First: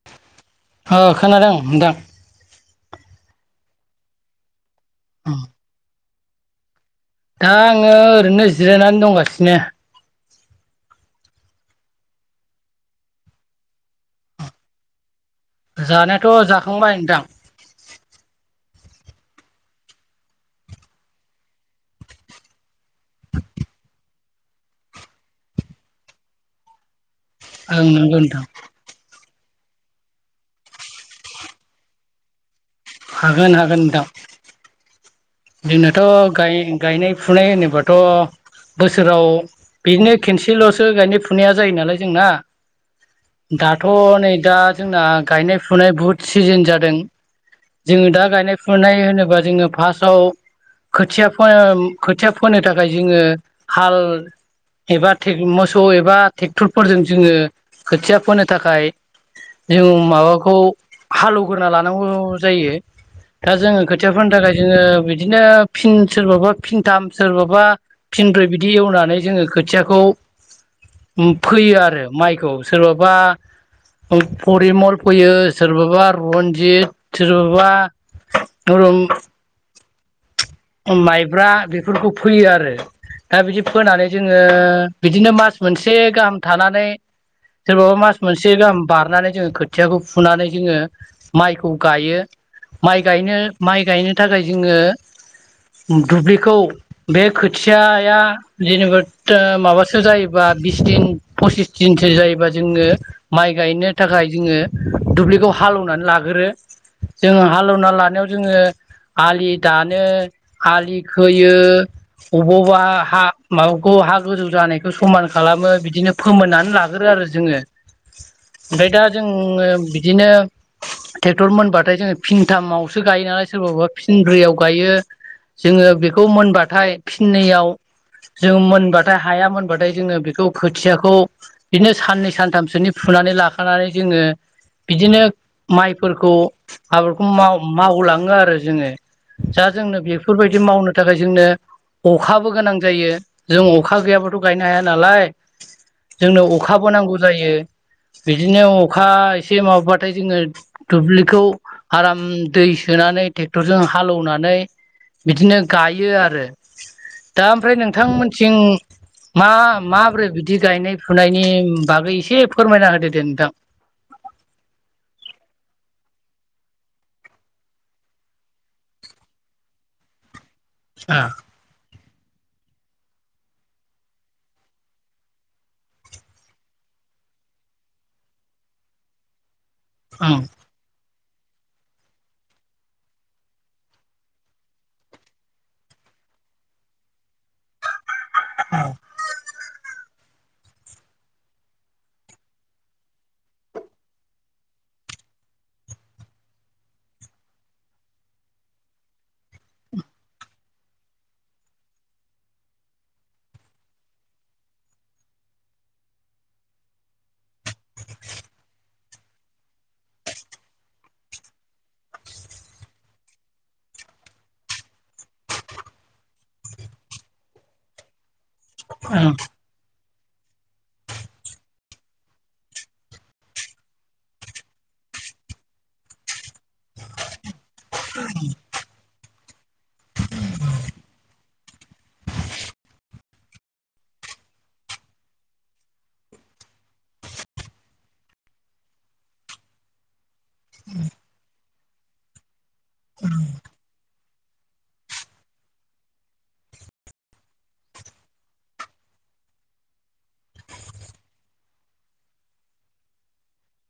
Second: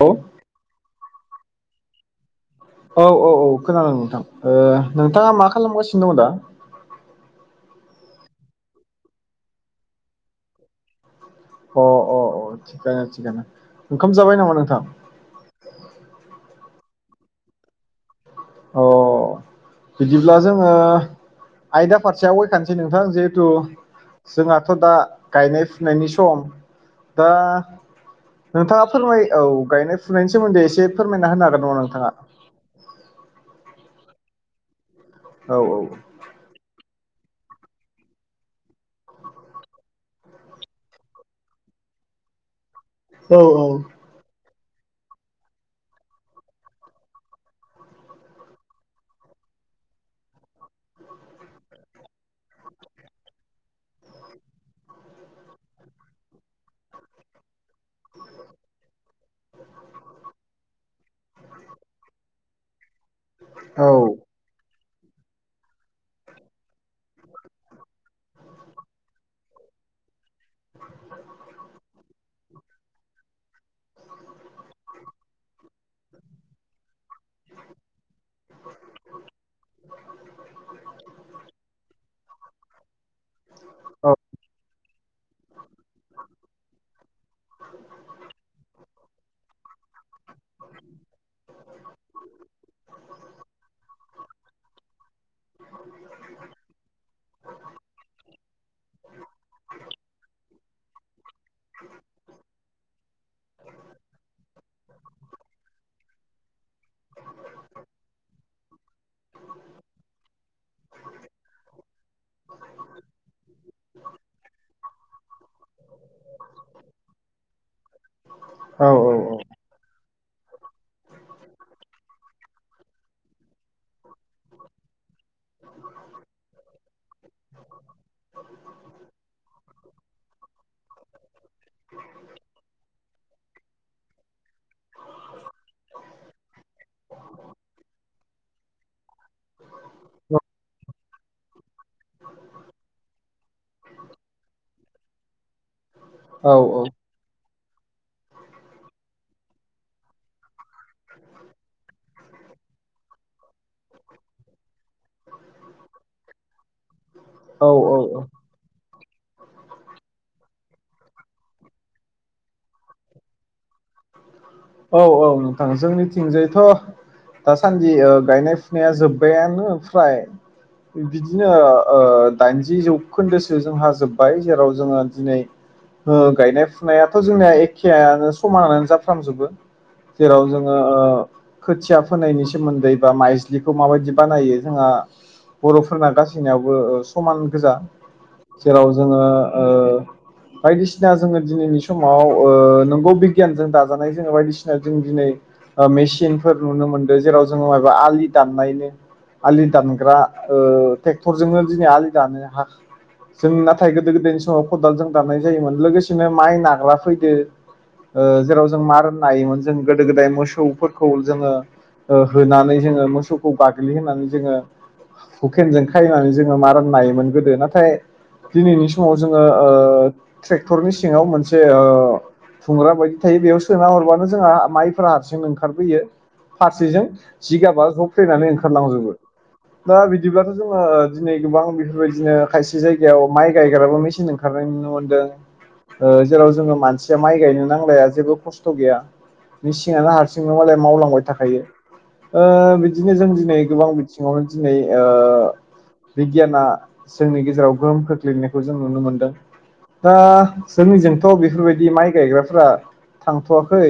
औ आ खोनादों नोंदां। औ औ खोनादों नोंथां ओ नोंथाङा मा खालामगासिनो दङ दा। दा आङो ओरैनो जिरायनानै दंगासिनो अह अह अह थिखानो थिखानो ओंखाम जाबाय नामा नोंथां जानायाथ' जाखांबाय नोंथां अ बिदिब्ला जोङो आयदा फारसे आवगायखानोसै नोंथां जिहेथु जोंहाथ' दा गायनाय फुनायनि सम दा ओं नंगौ नोंथां नोंथाङा फोरमाय औ गायनाय फुनायनि सोमोन्दै। एसे फोरमायना होनो हागोन नामा नोंथाङा? हागोन - हागोन नोंथां। औ जोंनोथ' गाय - गायनाय फुनाय होनोबाथ' बोसोराव बिदिनो खनसेल'सो गायनाय फुनाया जायो नालाय जोंना। औ दाथ' नै दा जोंना गायनाय फुनाय बुहुद सिजोन जादों। जोङो दा गायनाय फुनाय होनोबा जोङो फार्स्ट- आव खोथिया फोन खोथिया फोनो थाखाय जोङो हाल एबा मोसौ एबा ट्रेक्टरफोरजों जोङो खोथिया फोनो थाखाय जों माबाखौ हालौवग्रा लानांगौ जायो। दा जोङो खोथियाफोरनि थाखाय जोङो बिदिनो फिन सोरबाबा फिनथाम, सोरबाबा फिनब्रै बिदि एवनानै जोङो खोथियाखौ फोयो आरो माइखौ सोरबाबा परिमल फैयो, सोरबाबा रनजित, सोरबाबा धोरोम माइब्रा बेफोरखौ फैयो आरो दा बिदि फोनानै जोङो बिदिनो मास मोनसे गाहाम थानानै, सोरबाबा मास मोनसे गाहाम बारनानै जोङो खो खोथियाखौ फुनानै जोङो माइखौ गायो। माइ गायनो माइ गायनो नो थाखाय जोङो दुब्लिखौ बे खोथियाया जेनेबा माबासो जायोबा बिस दिन, फसिस दिनसो जायोबा जोङो माइ गायनो थाखाय जोङो दुब्लिखौ हालेवनानै लाग्रोयो जोङो हालेवना लानायाव जोङो आलि दानो, आलि खोयो, अबेबा अबा हा माबाखौ हा गोजौ जानायखौ समान खालामो बिदिनो फोमोननानै लाग्रो आरो जोङो औ ओमफ्राय दा जोंङो। बिदिनो ट्रेक्टर मोनबाथाय जोङो फिनथामावसो गायो नालाय सोरबाबा फिनब्रैयाव गायो जोङो बेखौ मोनबाथाय फिननैयाव जों मोनबाथाय हाया मोनबाथाय जोङो बेखौ खोथियाखौ बिदिनो साननै सानथामसोनि नानै लाखानानै जोङो बिदिनो माइ फोरखौ आबादखौ माव- मावलाङो आरो जोङो दा जोंनो बेफोरबायदि मावनो थाखाय जोंनो अखाबो गोनां जायो। जों अखा गैयाबाथ' गायनो हाया नालाय! जोंनो अखाबो नांगौ जायो। बिदिनो अखा एसे माबाथाय जोङो दुब्लिखौ आराम दै सोनानै ट्रेक्टरजों हालौवनानै बिदिनो गायो आरो। दा औ ओमफ्राय औ औ नोंथांमोनथिं मा माब्रै बिदि गायनाय फुनायनि बागै एसे फोरमायना होदो दे नोंथां। औ-औ नोंथां। जोंनिथिंजायथ' दासानदि ओ गायनाय फुनाया जोब्बायानो फ्राय ओ बिदिनो ओ दाइनजि जौखोन्दोसो जोंहा जोबबाय जेराव जोङो दिनै ओ गायनाय फुनायाथ' जोंनिया एखेयानो समानानो जाफ्रामजोबो। ओं जेराव जोङो ओ [unintelligible] खोथिया फोनायनि सोमोन्दै बा! माइज्लिखौ माबायदि बानायो जोंहा? बर'फोरना गाससिनायावबो समान गोजा। जेराव जोङो ओ बायदिसिना जोङो दिनैनि समाव ओ नोंगौ बिगियानजों दाजानाय जोङो बायदिसिना ना जों दिनै मेसिनफोर नुनो मोन्दों जेराव जोङो मबा आलि दाननायनो आलि दानग्रा ओ ट्रेक्टरजोंनो दिनै आलि दानो। हा जों नाथाय गोदो-गोदायनि समाव खदालजों दाननाय जायोमोन लोगोसेनो माइ नाग्ग्रा फैदों। ओ जेराव जों मार होननो हायोमोन जों गोदो गोदाय मोसौफोरखौ जोङो ओ होनानै जोंङो मोसौखौ गाग्लिहोनानै जोंङो हुकेनजों खायनानै जोंङो मा राननो हायोमोन गोदो नाथाय दिनैनि समाव ओं जोंङो ओ ट्रेक्टरनि सिङाव मोनसे ओ थुंग्रा बायदि थायो बेयाव सोना हरबानो नो जोंहा माइफोरा हारसिंनो ओंखारबोयो फारसेजों जिगाबा ज फैनानै ओंखारलांजोबो दा बिदिब्लाथ जोंङो दिनै गोबां बेफोरबायदिनो खायसे जायगायाव माइ गायग्राबो मेसिन ओंखारनाय नुनो मोनदों ओ जेराव जोंङो मानसिया माइ गायनो नांलाया जेबो खस्थ गैया। मिसिनानो हारसिङनो मालाय मावलांबाय थाखायो ओ बिदिनो जों दिनै गोबां सिङावनो दिनै ओ बिगियाना जोंनि गेजेराव गोहोम खोख्लैनायखौ जों नुनो मोनदों। दा जोंनिजोंथ बेफोरबायदि माइ गायग्राफ्रा थांथवाखै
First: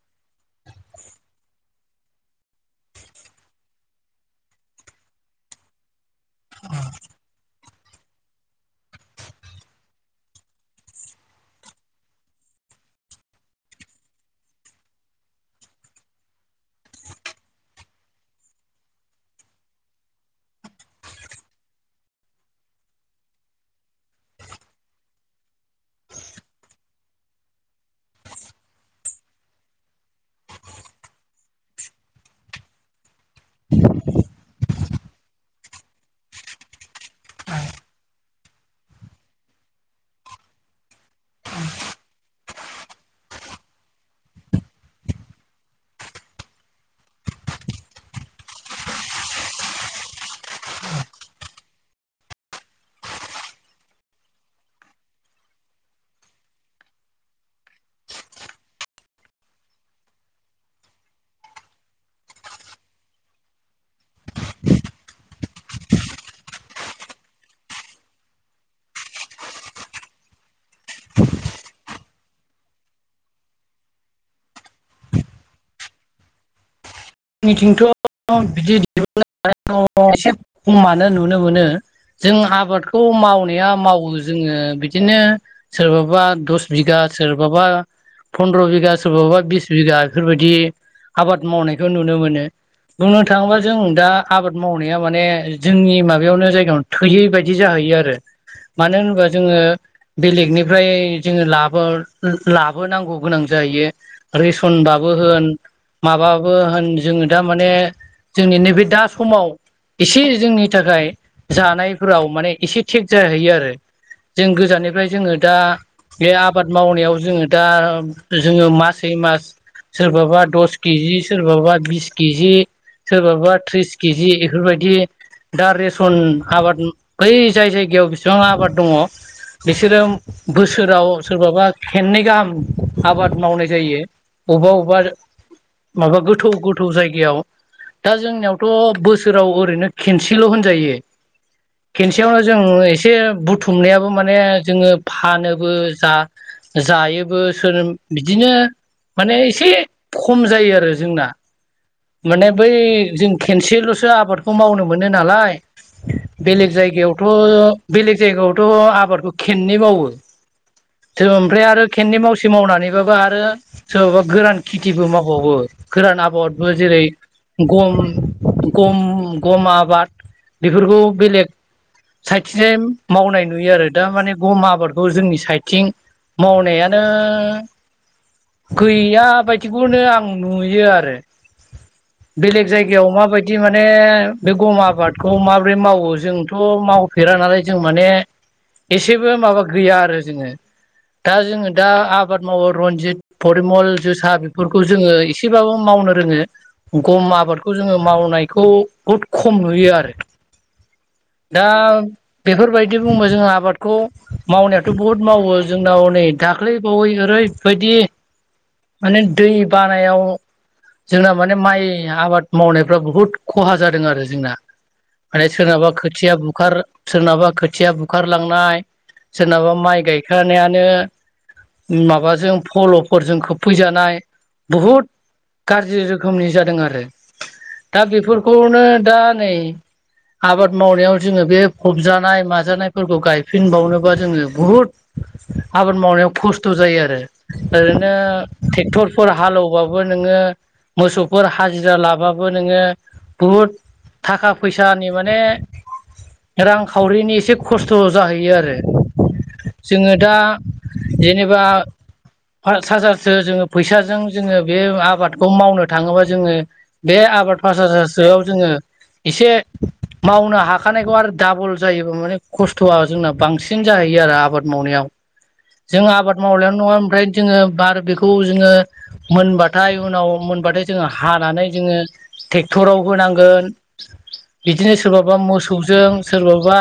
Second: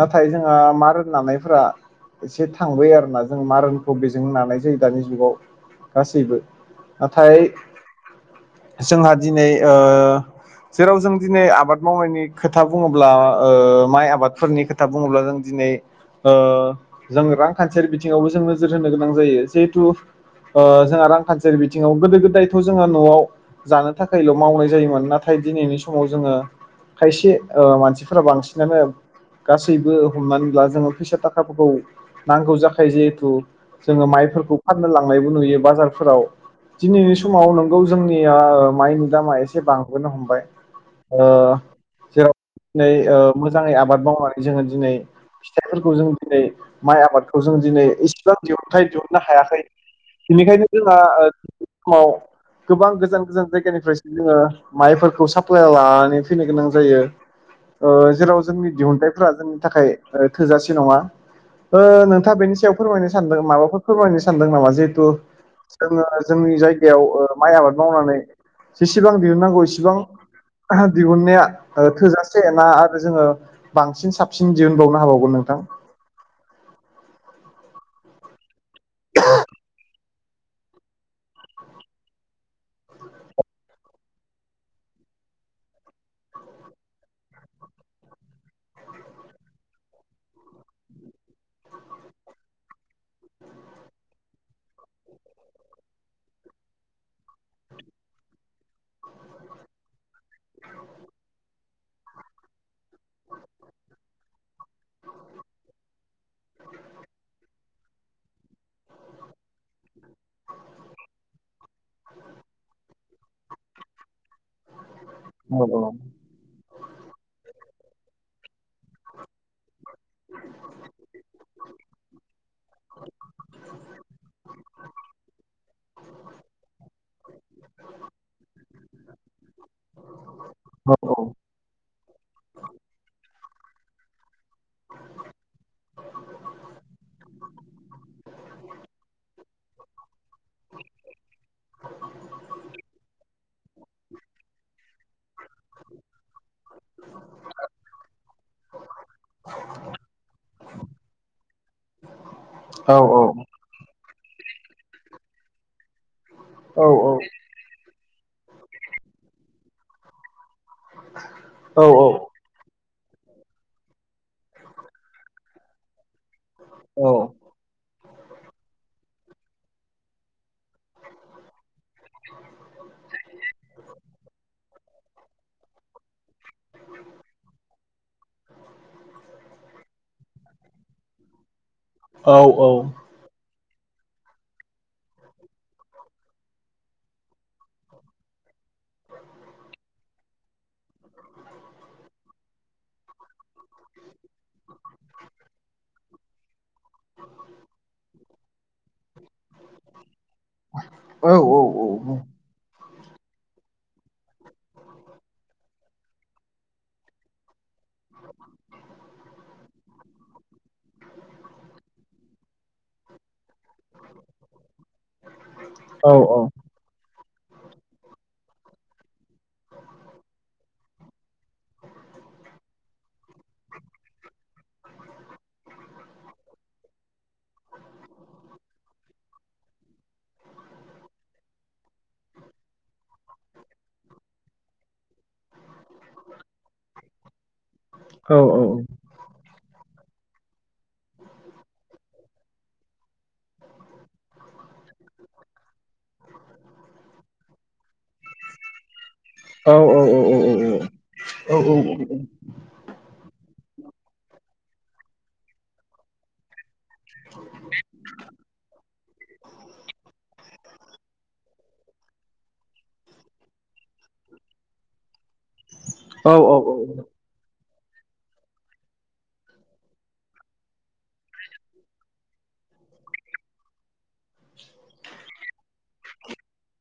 नाथाय जोंङो मा रोनायफोरा एसे थांबाय आरो ना जों मारुनखौ बेजों लानाय जायो दानि जुगाव गासैबो नाथाय जोंहा दिनै ओ जेराव जों दिनै आबाद मावनायनि खोथा बुङोब्ला ओ माइ आबाद फोरनि खोथा बुङोब्ला जों दिनै ओ जों रांखान्थियारि बिथिङावबो जों नोजोर होनो गोनां जायो जिहेथु ओ जोंहा रांखान्थियारि बिथिङाव गोदो गोदायथ जोंङो नआव जानो थाखायल मावनाय जायोमोन नाथाय दिनैनि समाव जोंङो खायसे ओ मानसिफोरा बांसिनानो गासैबो हमनानै ला जोंङो फैसा थाखाफोरखौ नांगौ जाखायो जिहेथु जोंङो माइ फोरखौ फाननो लांनायबो नुयो बाजारफोराव दिनै समाव नोंगौ जोंनिया माइनि दामा एसे बांबोनो हमबाय ओ जेराव ओ दिनै ओ मोजाङै आबाद माव जोंङो दिनै फिथाइफोरखौ जों दिनै माइ आबादखौ जों दिनै इसेबां दिहुनथायाइ दिहुननो हाबा थायाखै बेनिखायनो जोंहा समाव गोबां गोजान गोजान जायगानिफ्रायसो जोंङो माइफोरखौ साप्लाइ लानानै फैनो गोनां जायो। ओ जेराव जोंनि दिहुनथाइफोरा जोंनि थाखाय थोजासे नङा। ओ नोंथाङा बेनि सायाव फोरमायनो सानदों माबाफोर फोरमायनो सानदों नामा जिहेतु जोंङो जोंनि जायगायाव ओ माइ आबाद मावनानै जेसेबां दिहुननांगौ इसेबां दिहुननाया थोजासे ना आरो जोंङो बांसिन साबसिन दिहुनबावनो हाबावगोन नोंथां? आंनिथिंथ' [unintelligible] खमानो नुनो मोनो जों आबादखौ मावनाया मावो जोंङो बिदिनो सोरबाबा दस बिगा सोरबाबा फनद्र बिगा सोरबाबा बिस बिगा बिफोरबायदि आबाद मावनाय बेखौ नुनो मोनो बुंनो थाङोबा जों दा आबाद मावनाया माने जोंनि माबायावनो जायगायाव थोयै बायदि जाहैयो आरो मानो होनोबा जोंङो बेलेगनिफ्राय जोंङो ला लाबोनांगौ गोनां जाहैयो रेसनबाबो होन माबा होन जोंङो दा माने जोंनि नैबे दा समाव एसे जोंनि थाखाय जानायफोराव माने एसे थेक जाहैयो आरो जों गोजाननि ओमफ्राय जोंङो दा बे आबाद मावनायाव जोङो दा जोंङो मासै मास सोरबाबा दस केजि सोरबाबा बिस केजि सोरबाबा त्रिस केजि बेफोरबायदि दा रेसन आबाद बै जाय जायगायाव बिसिबां आबाद दङ बिसोरो बोसोराव सोरबाबा खेननै गाहाम आबाद मावनाय जायो। अबेबा अबेबा माबा गोथौ गोथौ जायगायाव दा जोंनियावथ बोसोराव ओरैनो खेनसेल होनजायो खेनसेयावनो जों एसे बुथुमनायाबो माने जोङो फानोबो जा जायोबो सोर बिदिनो माने एसे खम जायो आर जोंना माने बै औ जों खेनसेलसो आ बादखौ मावनो मोनो नालाय बेलेग औ जायगायावथ' बेलेग जायगायावथ' आबादखौ खेननै मावो ओमफ्राय आरो औ खेननै मावसे मावनानै सोरबाबा आरो सोरबाबा गोरान खेथिबो मावबावो गोरान आबाद जेरै गम गम गम आबाद बेफोरखौ बेलेग साइथिं मावनाय नुयो आरो दा माने गम आबाद बेखौ जोंनि साइथिं मावनायानो गैया बायदिखौनो आं नुयो आरो औ बेलेग औ जायगायाव मा बाय दि माने बे गम आबादखौ माबोरै मावो जोंथ' मावफेरा नालाय जों माने एसेबो माबा गैया आरो जोङो दा जोङो दा आबाद मावो रनजित फरिमल जोसा बेफोरखौ जोङो एसेबाबो मावनो रोङो गम आबादखौ जोङो मावनायखौ बुहुद खम नुयो आरो औ दा बेफोर बाय दि बुंबा जों आबादखौ मावनायाथ' बुहुद मावो जोंनाव हनै दाख्लै बावै ओरै बायदि माने दै बानायाव जोंना माने माइ आबाद मावनायफ्रा बुहुद खहा जादों आरो जोंना माने सोरनाबा खोथिया बुखार सोरनाबा खोथिया बुखारलांनाय सोरनाबा माइ गायखानायानो माबाजों फल'फोरजों खोबफैजानाय बुहुद गाज्रि रोखोमनि जादों आरो दा बेफोरखौनो दा नै आबाद मावनायाव जोङो बे फबजानाय माजानायफोरखौ गायफिनबावनोबा जोङो बुहुद आबाद मावनायाव खस्थ' जायो आरो ओरैनो ट्रेक्टरफोर हालौबा बो नोङो मोसौफोर हाजिरा लाबाबो नोङो बुहुद थाखा फैसानि माने रांखावरिनि एसे खस्थ' जाहैयो आरो जोङो दा जेनेबा पास हाजार सो जोङो फैसाजों जोङो बे आबादखौ मावनो थाङोबा जोङो बे आबाद फासहाजारसोआव जोङो एसे मावनो हाखानायखौ आरो दाबुल जायो माने खस्थ'आ जोंना बांसिन जाहैयो आरो आबाद मावनायाव जों आबाद मावनायानो नोङा ओमफ्राय जोङो बार बेखौ जोङो मोनबाथाय उनाव मोनबाथाय जोङो हानानै जोङो ट्रेक्टराव होनांगोन बिदिनो सोरबाबा मोसौजों सोरबाबा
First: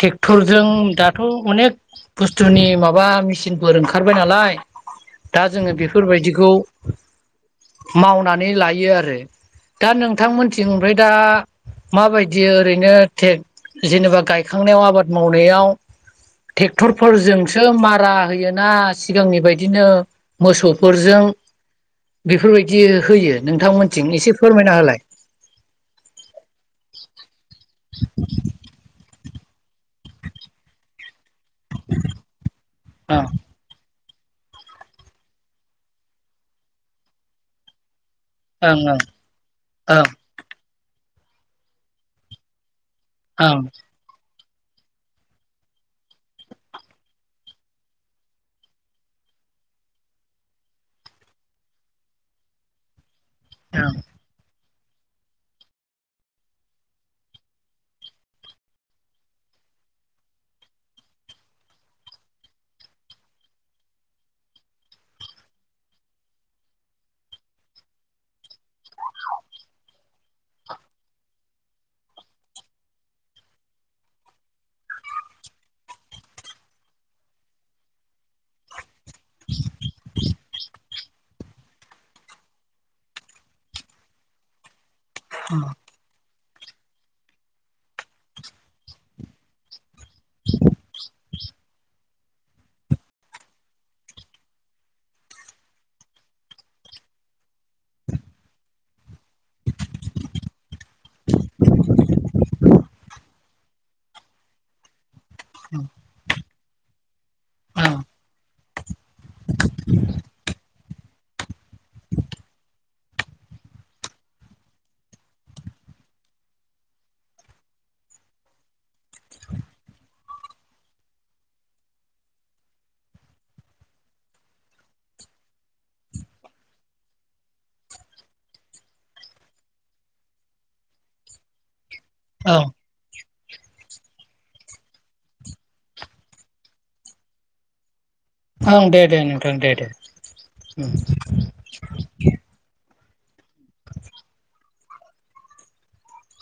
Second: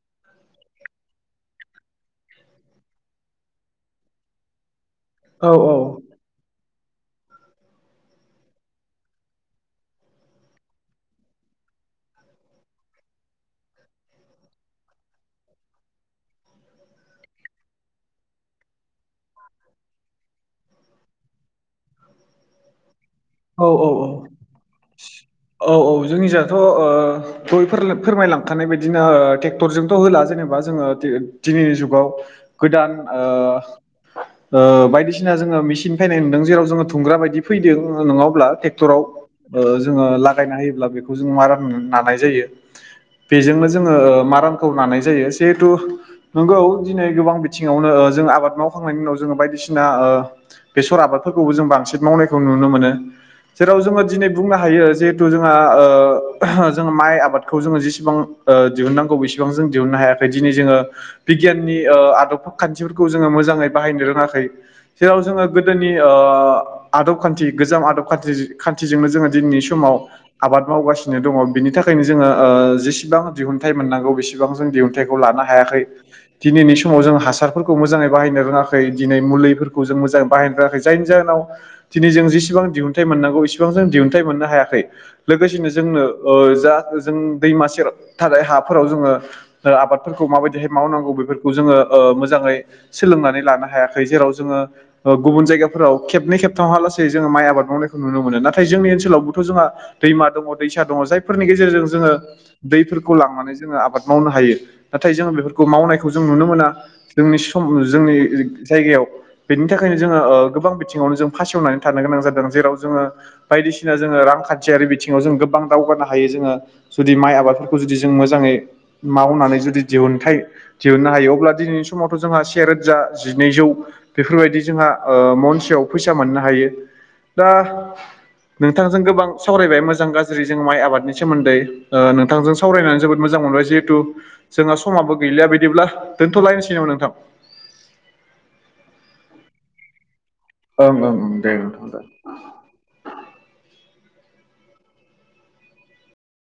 ट्रेक्टरजों दाथ' अनेक बुस्थुनि माबा मेचिनफोर ओंखारबाय नालाय दा जोङो बेफोरबायदिखौ [inaudible] मावनानै लायो आरो दा नोंथांमोनथिं ओमफ्राय दा माबायदि ओरैनोे टेक जेनेबा गायखांनायाव आबाद मावनायाव ट्रेक्टरफोरजोंसो मारा होयोना सिगांनि बायदिनो मोसौफोरजों बेफोर बायदि औ औ औ औ औ जोंनि जाथ' ओ गयफोर फोरमायलांखानाय बायदिनो ट्रेक्टरजोंथ' होला जेनेबा जोङो दिनै जुगाव गोदान ओं ओ ओ बायदिसिना जोङो मेसिन फैनाय नुदों जेराव जोङो धुंग्रा बायदि फैदों नोंनाव ओं ओं [inaudible] ओं ओं बेजोंनो जोङो मारामखौ लानाय जायो जिहेथु नंगौ दिनै गोबां बिथिङावनो जों आबाद मावखांनायनि उनाव जोङो बायदिसिना बेसर आबाद [inaudible] जेहेथु जों जों माइ आबादखौ जोङो जेसेबां दिहुननांगौ बेसेबां जों दिहुनांग नो हायाखै दिनै जोङो बिगियाननि आदब खान्थिफोरखौ जोङो मोजाङै बाहायनो रोङाखै जेराव जोङो गोदोनि आदब खान्थि गोजाम आदब खान्थि खान्थिजोंनो जोङो दिनैनि समाव आबाद मावगासिनो दङ बिनि थाखायनो जोङो जेसेबां दिहुनथाइ मोननांगौ बेसेबां जों दिहुनथाइखौ लानो हायाखै दिनैनि समाव जों हासार मोजाङै बाहायनो रोङाखै दिनै मुलिफोरखौ जों मोजै बायनो रोङै जायनि जाहोनावै जों इसिबां दिहुनथाइ मोननांगौ इसिबां जों दिहुनथाइ मोननो हायाखै लोगोसेनो जोंनो जा जों दैमासे थानाय हाफोराव जोङो आबाद माबायदिहाय मावनांगौ बेफोरखौ जो मोजाङै सोलोंनानै लानो हायाखै जेराव जोङो गुबुन जायगाफोराव ख [inaudible] जोङो माइ आबाद मावनायखौ नुनो मोनो नाथाय जोंनि ओनसोलावबोथ' जोंहा दैमा दङ दैसा दङ जायफोरनि गेजेरजों जोङो दैफोरखौ लांनानै जोङो आबाद मावनो हायो। नाथाय जोङो बेफोरखौ मावनायखौ जों नुनो मोना जोंनि सम ओं जोंनि जायगायाव बेनि थाखायनो जोङो गोबां बिथिङावनो जों फासेवनानै थानो गोनां जादों जेराव जोङो बायदिसिना जोङो रांखान्थियारि बिथिङाव जों गोबां दावगानो हायो जोङो जुदि माइ आबादफोरखौ जुदि जों मोजाङै मावनानै जुदि दिहुनथाय दिहुननो हायो अब्ला दिनै बे समावथ' जोंहा सेेरोजा जिनैजौ बेफोरबायदि जोंहा महनसेयाव फैसा मोननो हायो। दा नोंथांजों गोबां सावरायबाय मोजां गाज्रि जों माइ आबादनि सोमोन्दै नोंथांजों ओं ओं सावरायनानै जोबोद मोजां मोनबाय जिहेतु जोंहा समाबो गैलिया बायदिब्ला दोनथ'लायनोसै नामा नोंथां? [inaudible] ओं दे दे दे दे उम ओं ओं दे दा [inaudible]